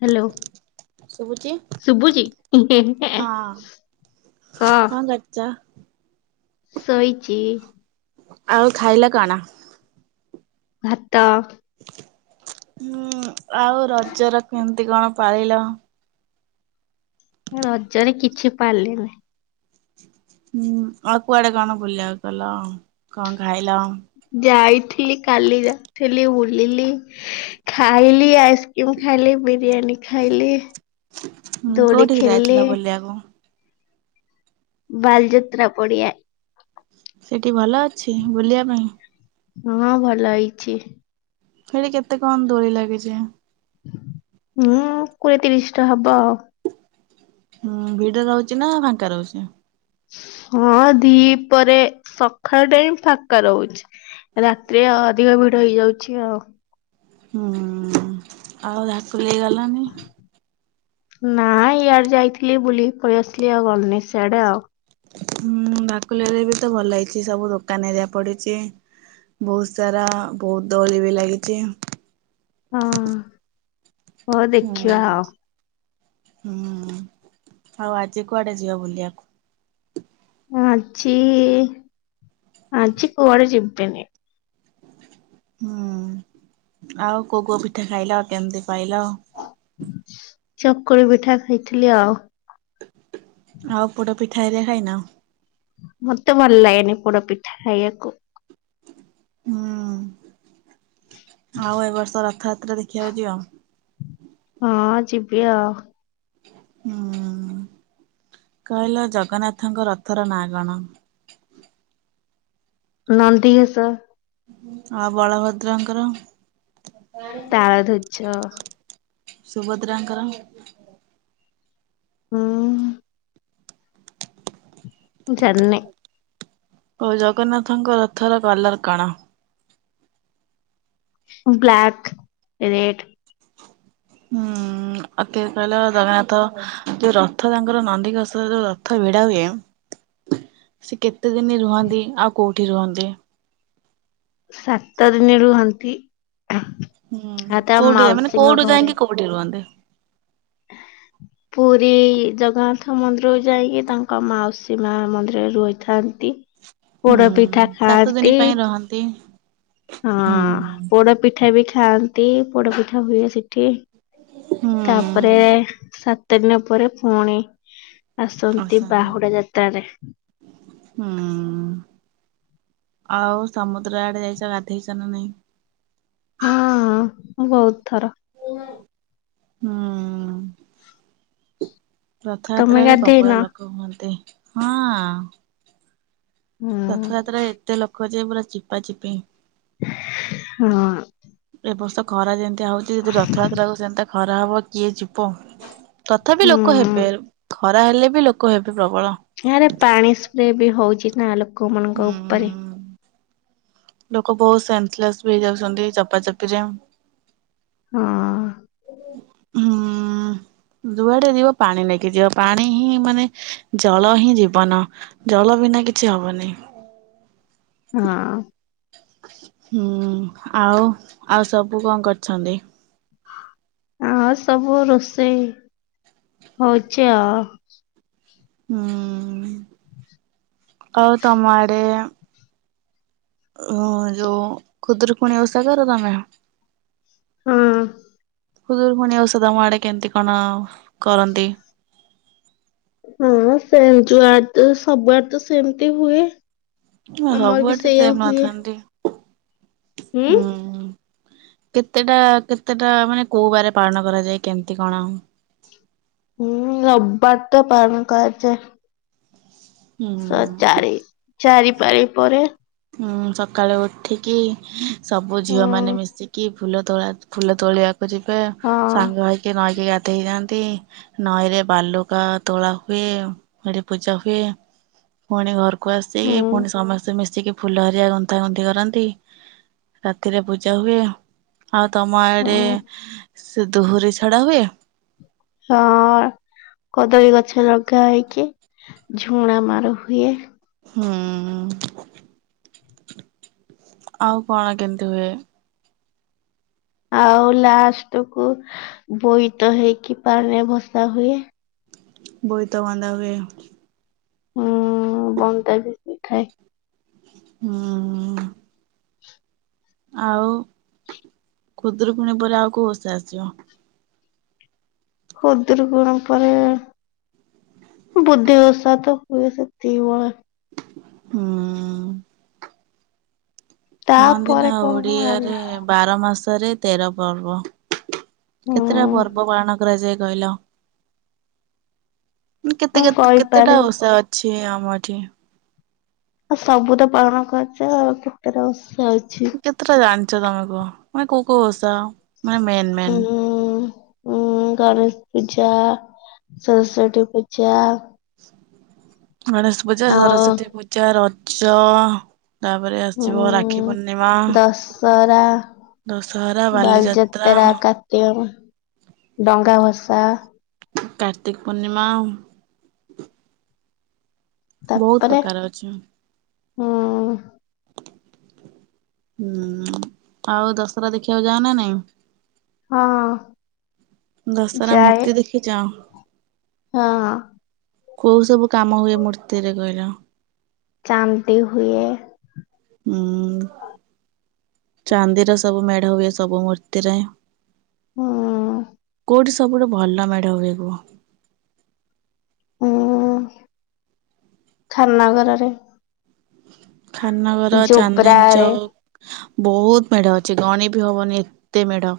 Hello. ଶୁଭୁଚି? ଶୁଭୁଚି ହଁ। ଗଛା। ସୋଇଛି। ଆଉ ଖାଇଲା କଣା। ଭାତ। ହୁଁ ଆଉ ରଜ ର କେମିତି କଣ ପାଳିଲ। ରଜରେ କିଛି ପାରିଲନି। ହୁଁ ଆଉ କୁଆଡେ କଣ ବୁଲିବାକୁ ଗଲ କଣ ଖାଇଲ। ଯାଇଥିଲି କାଲି ଯାଇଥିଲି ବୁଲିଲି। ଖାଇଲି ଆଇସ୍କ୍ରିମ୍ ଖାଇଲି ବିରିୟାନୀ ଖାଇଲି, ଦୋଳି ଖେଳିଲି। ଯାହା ହଉ। ବାଲଯାତ୍ରା ପଡିଆ ସେଠି ଭଲ ଅଛି ବୁଲିବା ପାଇଁ। ହଁ, ଭଲ ହେଇଛି। ସେଠି କେତେ କଣ ଦୋଳି ଲାଗିଛି? ହୁଁ, କୋଡିଏ, ତିରିଶ ଟା ହବ ଆଉ। ହୁଁ, ଭିଡ ରହୁଛି ନା ଫାଙ୍କା ରହୁଛି। ହଁ ଦି ପରେ ସକାଳ ଟାଇମ୍ ଫାଙ୍କା ରହୁଛି। ରାତିରେ ଆଉ ଅଧିକ ଭିଡ ହେଇଯାଉଛି ଆଉ। ହୁଁ, ଆଉ ଧାକୁଲି ଗଲାନି। ନାଇଁ ଇଆଡେ ଯାଇଥିଲି ବୁଲି କହିଆସିଲି ଆଉ ଗଲିନି ସଆଡେ ଆଉ। ହୁଁ, ଭାକୁଲା ରେ ବି ତ ଭଲ ହେଇଛି ସବୁ ଦୋକାନ ଏରିଆ ପଡିଛି। ବହୁତ୍ ସାରା ବହୁତ୍ ଦୋଳି ବି ଲାଗିଛି। ହଁ। ହଉ ହୁଁ, ଦେଖିବା ଆଉ ହୁଁ ଆଉ ଆଜି କୁଆଡେ ଯିବା ବୁଲିବାକୁ? ଆଜି ଆଜି କୁଆଡେ ଯିବିନି। ହୁଁ, ଆଉ କୋଉ କୋଉ ପିଠା ଖାଇଲ କେମିତି ପାଇଲ? ଚକୁଳି ପିଠା ଖାଇଥିଲି ଆଉ। ଆଉ ପୋଡ଼ ପିଠା ଘଟିକା ଖାଇନ? ମତେ ଭଲ ଲାଗେନି ପୋଡ଼ ପିଠା ଖାଇବାକୁ। ହୁଁ, ଆଉ ଏ ବର୍ଷ ରଥଯାତ୍ରା ଦେଖିବାକୁ ଯିବ। ହଁ, ଯିବି ଆଉ। ହୁଁ, କହିଲ ଜଗନ୍ନାଥଙ୍କ ରଥର ନାଁ କଣ? ନନ୍ଦିଘୋଷ ଆଉ ବଳଭଦ୍ରଙ୍କର? ତାଳଧ୍ୱଜ ସୁଭଦ୍ରାଙ୍କର ହୁଁ। ଜାଣିନି। ହଉ ଜଗନ୍ନାଥଙ୍କ ରଥର କଲର କଣ? Black, red. ହୁଁ। ଅତି କହିଲ ଜଗନ୍ନାଥ ଯୋଉ ରଥ ତାଙ୍କର ନନ୍ଦିଘୋସ୍ରେ ଯୋଉ ରଥ ଭିଡା ହୁଏ। ସେ କେତେ ଦିନ ରୁହନ୍ତି ଆଉ କୋଉଠି ରୁହନ୍ତି? ସାତ ଦିନେ ରୁହନ୍ତି। ହୁଁ, ଆଉ ତା କୋଉଠି ହୁଏ ମନେ ମାଉସୀଙ୍କ କୋଉଠୁ ଘରେ ଯାଇକି କୋଉଠି ରୁହନ୍ତି। ପୁରୀ ଜଗନ୍ନାଥ ମନ୍ଦିର ଯାଇକି ତାଙ୍କ ମାଉସୀ ମା ମନ୍ଦିରରେ ରହିଥାନ୍ତି। ହୁଁ। ପୋଡ ପିଠା ସାତ ଦିନ ଖାଆନ୍ତି ପାଇଁ ରହନ୍ତି ହଁ, ହୁଁ ପୋଡପିଠା ବି ଖାଆନ୍ତି, ପୋଡପିଠା ହୁଏ ସେଠି। ହୁଁ। ତାପରେ ସାତ ଦିନ ପରେ ପୁଣି ଆସନ୍ତି ବାହୁଡା ଯାତ୍ରାରେ। ହୁଁ। ଆଉ ସମୁଦ୍ର ଆଡେ ଯାଇଚ ଗାଧେଇଚ ନା ନାଇଁ? ହଁ ମୁଁ ବହୁତ ଥର। ହୁଁ। ତମେ ରଥଯାତ୍ରାରେ ପ୍ରବଳ ଗାଧେଇନ? ଲୋକ ହୁଅନ୍ତି ହଁ। ହୁଁ। ରଥଯାତ୍ରା ଏତେ ଲୋକ ଯେ ପୁରା ଚିପା ଚିପି। ହଁ। ଏ ବର୍ଷ ଖରା ଯେମିତି ହୋଉଚି ଯଦି ରଥଯାତ୍ର କୁ ସେମିତି ଖରା ହବ କିଏ ଯିବ ତଥାପି ଲୋକ ହୁଁ ହେବେ ଖରା ହେଲେ ବି ଲୋକ ହେବେ ପ୍ରବଳ। ଏରେ ପାଣି ସ୍ପ୍ରେ ବି ହୋଉଚି ନା ଲୋକମାନାନଙ୍କ ଉପରେ ହୁଁ। ଲୋକ ବହୁତ ସେନ୍ସଲେସ୍ ବି ହେଇଯାଉଛନ୍ତି ଏ ଚାପା ଚାପି ରେ ହଁ ହୁଁ। ଦୁଆଡେ ଯିବ ପାଣି ନେଇକି ଯିବ ପାଣି ହିଁ ମାନେ ଜଳ ହିଁ ଜୀବନ। ଜଳ ବିନା କିଛି ହବନି। ହୁଁ। ହୁଁ ଆଉ ଆଉ ସବୁ କଣ କରିଛନ୍ତି? ହଁ ସବୁ ରୋଷେଇ ହୋଉଚି ଆଉ। ହୁଁ। ହ ଆଉ ତମ ଆଡେ ଅ ଯୋ ଖୁଦୁରୁକୁଣୀ ଓଷା କର ତମେ? ହୁଁ। ଖୁଦୁରୁକୁଣୀ ଓଷା ତମ ଆଡେ କେମିତି କଣ କରନ୍ତି? ହଁ ସେମ ଯୁଆଡ ସବୁଆଡ ତ ସେମିତି ହୁଏ। ଆମର ବି ସବୁଆଡେ ସେଇଆ ସେମ୍ ହୁଏ। ନଥାନ୍ତି ହୁଁ। କେତେଟା କେତେଟା ମାନେ କୋଉ ବାରେ ପାଳନ କରାଯାଏ କେମିତି କଣ? ହୁଁ ରବିବାର ତ ପାଳନ କରାଯାଏ। ହୁଁ। ଚାରି ଚାରିପାରି ପରେ ଉଁ ସକାଳେ ଉଠିକି ସବୁ ଝିଅ ହୁଁ ମାନେ ମିଶିକି ଫୁଲ ତୋ ଫୁଲ ତୋଳିବାକୁ ଯିବେ ହଁ ସାଙ୍ଗ ହେଇକି ନଈକି ଗାଧେଇ ଯାଆନ୍ତି। ନଈରେ ବାଲୁକା ତୋଳା ହୁଏ ଏଠି ପୂଜା ହୁଏ ଫୁଣି ଘରକୁ ଆସିକି ହୁଁ ଫୁଣି ସମସ୍ତେ ମିଶିକି ଫୁଲ ହରିକା ଗନ୍ଥା ଗୁନ୍ଥି କରନ୍ତି ରାତିରେ ପୂଜା ହୁଏ। ଆଉ ତମ ଆଡେ ହୁଁ ସେ ଦୁହୁରି ଛଡା ହୁଏ। ହଁ କଦଳୀ ଗଛ ଲଗା ହେଇକି ଝୁଣା ମାର ହୁଏ। ହୁଁ। ଆଉ କଣ କେମତି ହୁଏ? ଆଉ ଲାଷ୍ଟ କୁ ବୋଇତ ହେଇକି ପାଣି ଭସା ହୁଏ। ବୋଇତ ବନ୍ଦା ହୁଏ। ହୁଁ ବନ୍‌ ଟା ବିଥାଏ। ହୁଁ। ଆଉ ଖୁଦୁରୁ କୁଣୀ ପରେ ଆଉ କୋଉ ଓସା ଆସିବ। ଖୁଦୁରୁକୁଣୀ ପରେ ବୁଧେଇ ଓଷା ତ ହୁଏ ସେତିକି ବଳେ। ହୁଁ। କହନ୍ତି ନା ତାପରେ କଣ କଣ ଜାଣିନି ଓଡିଆରେ ବାର ମାସରେ ତେର ପର୍ବ ହୁଁ କେତେଟା ପର୍ବ ପାଳନ କରାଯାଏ କହିଲ କେତେ ମୁଁ କେତ୍- କେତେଟା କହିପାରିବି ଓଷା ଅ ଛି ଆମରି। ଆଉ ସବୁ ତ ପାଳନ କରୁଚୁ ଆଉ କେତେଟା [unintelligible] କେତେଟା ଜାଣିଚ ତମେ କୁହ ମାନେ କଉ କଉ ଓଷା? ମାନେ ମେନ୍ ମେନ୍? ଉଁ-। ଉଁ- ଗଣେଶ୍ ପୂଜା, ସରସ୍ଵତୀ ପୂଜା ଗଣେଶ ପୂଜା, ଆଉ ସରସ୍ଵତୀ ପୂଜା, ରଜ ତାପରେ ଆସିବ ରାକ୍ଷୀ ଉଁ ପୂର୍ଣ୍ଣିମା। ଦଶହରା ଦଶହରା, ବାଲିଯାତ୍ରା ଆ- କାର୍ତ୍ତିକ କୁ ଡଙ୍ଗା ଭସା କାର୍ତ୍ତିକ୍ ପୂର୍ଣ୍ଣିମା। ତା ବହୁତ ପରେ ପ୍ରକାର ଅଛି। ହୁଁ- ହୁଁ ଆଉ ଦଶରା ଦେଖିବାକୁ ଯାଅନା ନାଇଁ? ହଁ। ଦଶରା ଯାଏ ମୂର୍ତ୍ତି ଦେଖିଚ? ହଁ। କଉ ସବୁ କାମ ହୁଏ ମୂର୍ତ୍ତି ରେ କହିଲ? ଚାନ୍ଦି ହୁଏ। ହୁଁ। ଚାନ୍ଦିର ସବୁ ମେଢ ହୁଏ ସବୁ ମୂର୍ତ୍ତିରେ। ହଁ। କଉଠି ସବୁଠୁ ଭଲ ମେଢ ହୁଏ କୁହ? ହୁଁ ଖାନ୍ ନଗର ରେ। ଖାନନଗର୍, ଚାନ୍ଦିନୀ ଜୋବ୍ରାରେ ଚୌକ୍ ବହୁତ୍ ମେଢ ଅଛି ଗଣି ବି ହବନି ଏତେ ମେଢ।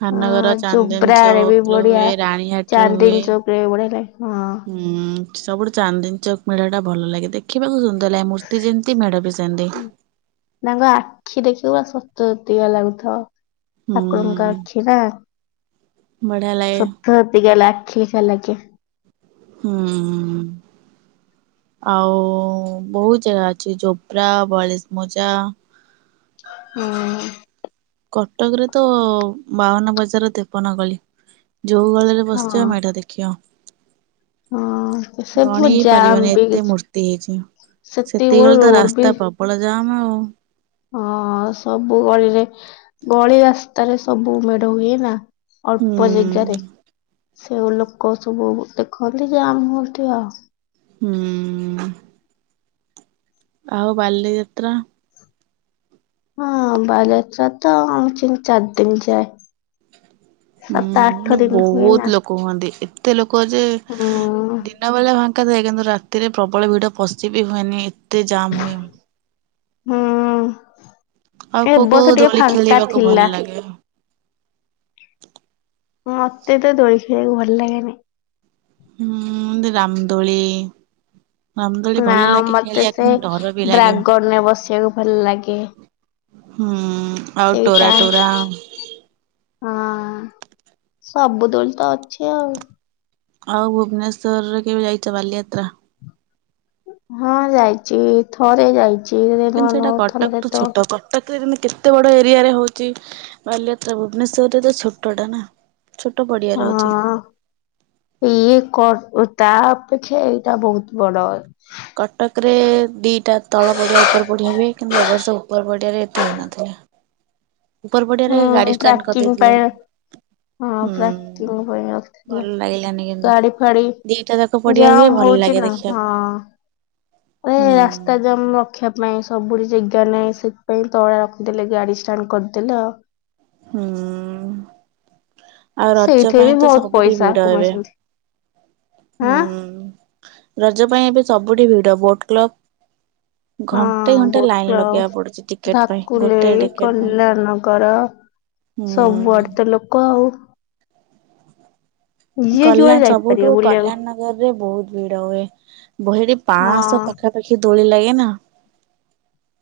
ଖାନନଗର୍, ହଁ ଚାନ୍ଦିନୀ ଚୋବ୍ରାରେ ବି ଚୌକ ରେ ବଢିଆ ହୁଏ ରାଣୀହାଟ ରେ ହୁଏ [unintelligible] ହୁଁ ସବୁଠୁ ଚାନ୍ଦିନୀ ଚୌକ୍ ମେଢ ଟା ଭଲ ଲାଗେ ଦେଖ୍ ଦେଖିବାକୁ ସୁନ୍ଦର ଲାଗେ ମୂର୍ତ୍ତି ଯେମିତି ମେଢ ବି ସେମିତି। ତାଙ୍କ ଆଖି ଦେଖିବା ପୁରା ସତସତିକା ଲାଗୁଥିବ। ହୁଁ ଠାକୁରଙ୍କ ଆଖି ନା ବଢିଆ ଲାଗେ ସତ୍ ସତସତିକା ଆଖି [unintelligible] ହୁଁ। ଆଉ ବହୁତ୍ ଜାଗା ଅଛି ଜୋବ୍ରା ବଳେଶ୍ ମୌଜା ହୁଁ। କଟକରେ ତ ବାଉନ ବଜାର ତେପନ ଗଳି ଯଉ ଗଳିରେ ହଁ। ବସିଚ ମେଢ ଦେଖି ହଁ ସବୁ ଗଣିବି ଜାମ୍ ପାରିବନି ବି ଏତେ ମୂର୍ତ୍ତି ହେଇଚି। ସେତିକି ବେଳେ ସେତିକିବଳେ ତ ରୋଡ ବି ରାସ୍ତା ପ୍ରବଳ ଜାମ୍ ଆଉ। ହଁ ସବୁ ଗଳିରେ ଗଳି ରାସ୍ତାରେ ସବୁ ମେଢ ହୁଏ ନା। ହୁଁ ଅଳ୍ପ ଜେଗାରେ ସେ ଓ ଲୋକ ସବୁ ଦେଖନ୍ତି ଯେ ଆମ ଇଠି ଆଉ। ହୁଁ ଆଉ ବାଲିଯାତ୍ରା? ହଁ ଆମ ବାଲିଯାତ୍ରା ତ ଆମ ତିନି ଚାରି ଦିନ ଯାଏ। ହ ସାତ [unintelligible] ଆଠ ହୁଁ ଦିନ ବୁ ହୁଏ ନା ବହୁତ ଲୋକ ହୁଅନ୍ତି ଏତେ ଲୋକ ଯେ ଦେ ହୁଁ ଦିଲଁବାଲାଁ ଫାଙ୍କା ଥାଏ କିନ୍ତୁ ରାତିରେ ପ୍ରବଳ ଭିଡ଼ ପଶି ବିି ହୁଏନି ଏତେ ଜାମ ହୁଏ। ହୁଁ ଆଉ କୋଉ କୋଉ ଏବର୍ଷ ଟିକେ ଦୋଳି ଫାଙ୍କା ଖେଳିବାକୁ ଭଲ ଥିଲା। ଲାଗେ? ମତେ ତ ଦୋଳି ଖେଳିବାକୁ ଭଲ ଲାଗେନି। ହୁଁ ରାମଦୋଳି ରାମଦୋଳି ନା ଭଲ ଲାଗେ ମତେ ଖେଳିବାକୁ ସେ କିନ୍ତୁ ଡର ବି ଲାଗେ। ଡ୍ରାଗନରେ ବସିବାକୁ ଭଲ ଲାଗେ ହୁଁ ଆଉ ଟୋରା ସେଇଟା ଟୋରା ହଁ ସବୁ ଦୋଳି ତ ଅଛି ଆଉ। ଆଉ ଭୁବନେଶ୍ୱରରେ କେବେ ଯାଇଛ ବାଲିଯାତ୍ରା? ହଁ ଯାଇଛି ଥରେ ଯାଇଛି ନୂଆ ନୂଆ ଥଲ ଯେ ତ ପ୍ରତିଦିନି କେତେ ବଡ ଏରିଆରେ ହଉଛି ବାଲିଯାତ୍ରା ଭୁବନେଶ୍ଵରରେ ତ ଛୋଟଟା ନା। ଛୋଟ ପଡିଆରେ ହଉଛି ହଁ ଇଏ କଟ ଉ ତା ଅପେକ୍ଷା ଏଇଟା ବହୁତ ବଡ। କଟକରେ ଦିଇଟା ତଳ ପଡ଼ିଆ ଉପର ପଡ଼ି ହୁଏ କିନ୍ତୁ ଏବର୍ଷ ଉପର ପଡ଼ିଆରେ ଏତେ ହେଇନଥିଲା। ଉପର ପଡିଆରେ ହୁଁ ଗାଡି ଷ୍ଟାଣ୍ଡ ପ୍ୟାକିଂ କରିଦେଇଥିଲେ। ପାଇଁ ହଁ ହୁଁ ପ୍ୟାକିଂ ପାଇଁ ରଖିଥିଲେ ଭଲ ଲାଗିଲାନି କିନ୍ତୁ ଗାଡି ଫାଡି ଦିଟା ତ ଉପ ପଡିଆ ଜାମ୍ ହୁଏ ଭଲ ହଉଛି ଲାଗେ ନା ଦେଖିଆକୁ। ହଁ। ଏ ରାସ୍ତା ଜାମ ଲକ। ରଖିବା ପାଇଁ ସବୁଠି ଜେଗା ନାହିଁ ସେଥିପାଇଁ ତଳେ ରଖିଦେଲେ ଗାଡି ଷ୍ଟାଣ୍ଡ କରିଦେଲେ ଆଉ। ହୁଁ ଆଉ ରଜ ସେଇଠି ବି ପାଇଁ ତ ବହୁତ ସବୁଠି ପଇସା ଭିଡ ଏବେ କମେଇଛନ୍ତି ହାଁ ହୁଁ। ରଜ ପାଇଁ ଏବେ ସବୁଠି ଭିଡ ବୋଟ କ୍ଲକ ହଁ ବୋଟ କ୍ଲକ ଲଗେଇବାକୁ ପଡୁଛି ଟିକେଟ ପାଇଁ ଗୋଟେ ଭାକୁଲେଇ ଟିକେଟ ପାଇଁ କଲ୍ୟାଣନଗର ସବୁଆଡେ ତ ହୁଁ ଲୋକ ଆଉ। ଯିଏ ଗଲା ଯୁଆଡେ ଯାଇପାରିବ ସବୁଠୁ ବୁଲିବାକୁ କଲ୍ୟାଣ ନଗରରେ ବହୁତ ଭିଡ ହୁଏ। ଗହିରେ ପାଁଶହ ହଁ। ପାଖାପାଖି ଦୋଳି ଲାଗେ ନା।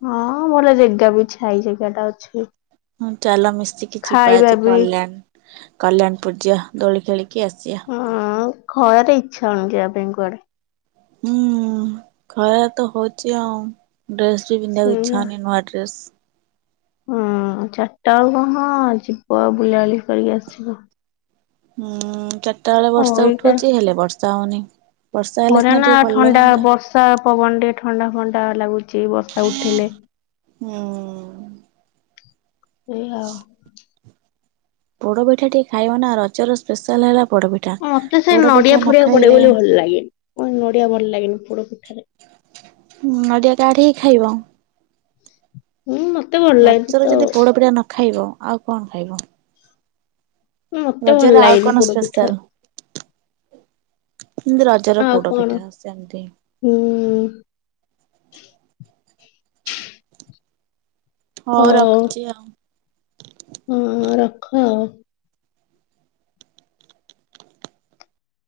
ହଁ ଭଲ ଜେଗା ବିଛାଇଚି ଜେଗା ଟା ଅଛି। ହୁଁ ଚାଲ ମିଶିକି ଯିବା ଖାଇବା ଆଜି ବି କଲ୍ୟାଣ କଲ୍ୟାଣ ପୂରୁ ଜିଆ ଦୋଳି ଖେଳିକି ଆସିଆ। ହଁ ଖରାରେ ଇଚ୍ଛା ହଉନି ଯିବା ପାଇଁ କୁଆଡେ। ହୁଁ ଖରା ତ ହଉଛି ଆଉ ଡ୍ରେସ ବି ପିନ୍ଧିବାକୁ ଇଚ୍ଛା ସେଇଆ ହଉନି ନୂଆ ଡ୍ରେସ ହୁଁ ଚାରିଟା ଆଳୁ ହଁ ଯିବ ଆଉ ବୁଲାବୁଲି କରିକି ଆସିବ। ହୁଁ ଚାରିଟା ବେଳେ ବର୍ଷା ଅଇକା ଉଠୋଉଛି ହେଲେ ବର୍ଷା ହଉନି। ବର୍ଷା ହେଲେ ମୋରେ ସିନା ନା ଟିକେ ଭଲ ଥଣ୍ଡା ଲାଗନ୍ତା ବର୍ଷା ପବନଟେ ଥଣ୍ଡା ଫଣ୍ଡା ଲାଗୁଚି ବର୍ଷା ଉଠେଇଲେ। ହୁଁ ସେଆ ଆଉ ପୋଡପିଠା ଟିକେ ଖାଇବ ନା ରଜର ସ୍ପେଶାଲ ହେଲା ପୋଡପିଠ ମତେ ସେ ନଡିଆ ଫଡିଆ ପଡେ ବୋଲି ଭଲ ଲାଗେନି ଉଁ ନଡିଆ ଭଲ ଲାଗନି ପୋଡ ପିଠାରେ। ନଡିଆ କାଠେଇ ଖାଇବ? ହୁଁ ମତ ରଜରେ ଯଦି ପୋଡପିଠା ନ ଖାଇବ ଆଉ କଣ ଖାଇବ? ମତେ ରଜରେ ଭଲ ଆଉ ଲାଗେନି କଣ ପୋଡ ପିଠା। ଜେମତି ରଜର ଆଉ ପୋଡ କଣ ପିଠା ସେମତି ହୁଁ ହଉ ରଖୁଚି ଆଉ। ହଁ ରଖ ଆଉ।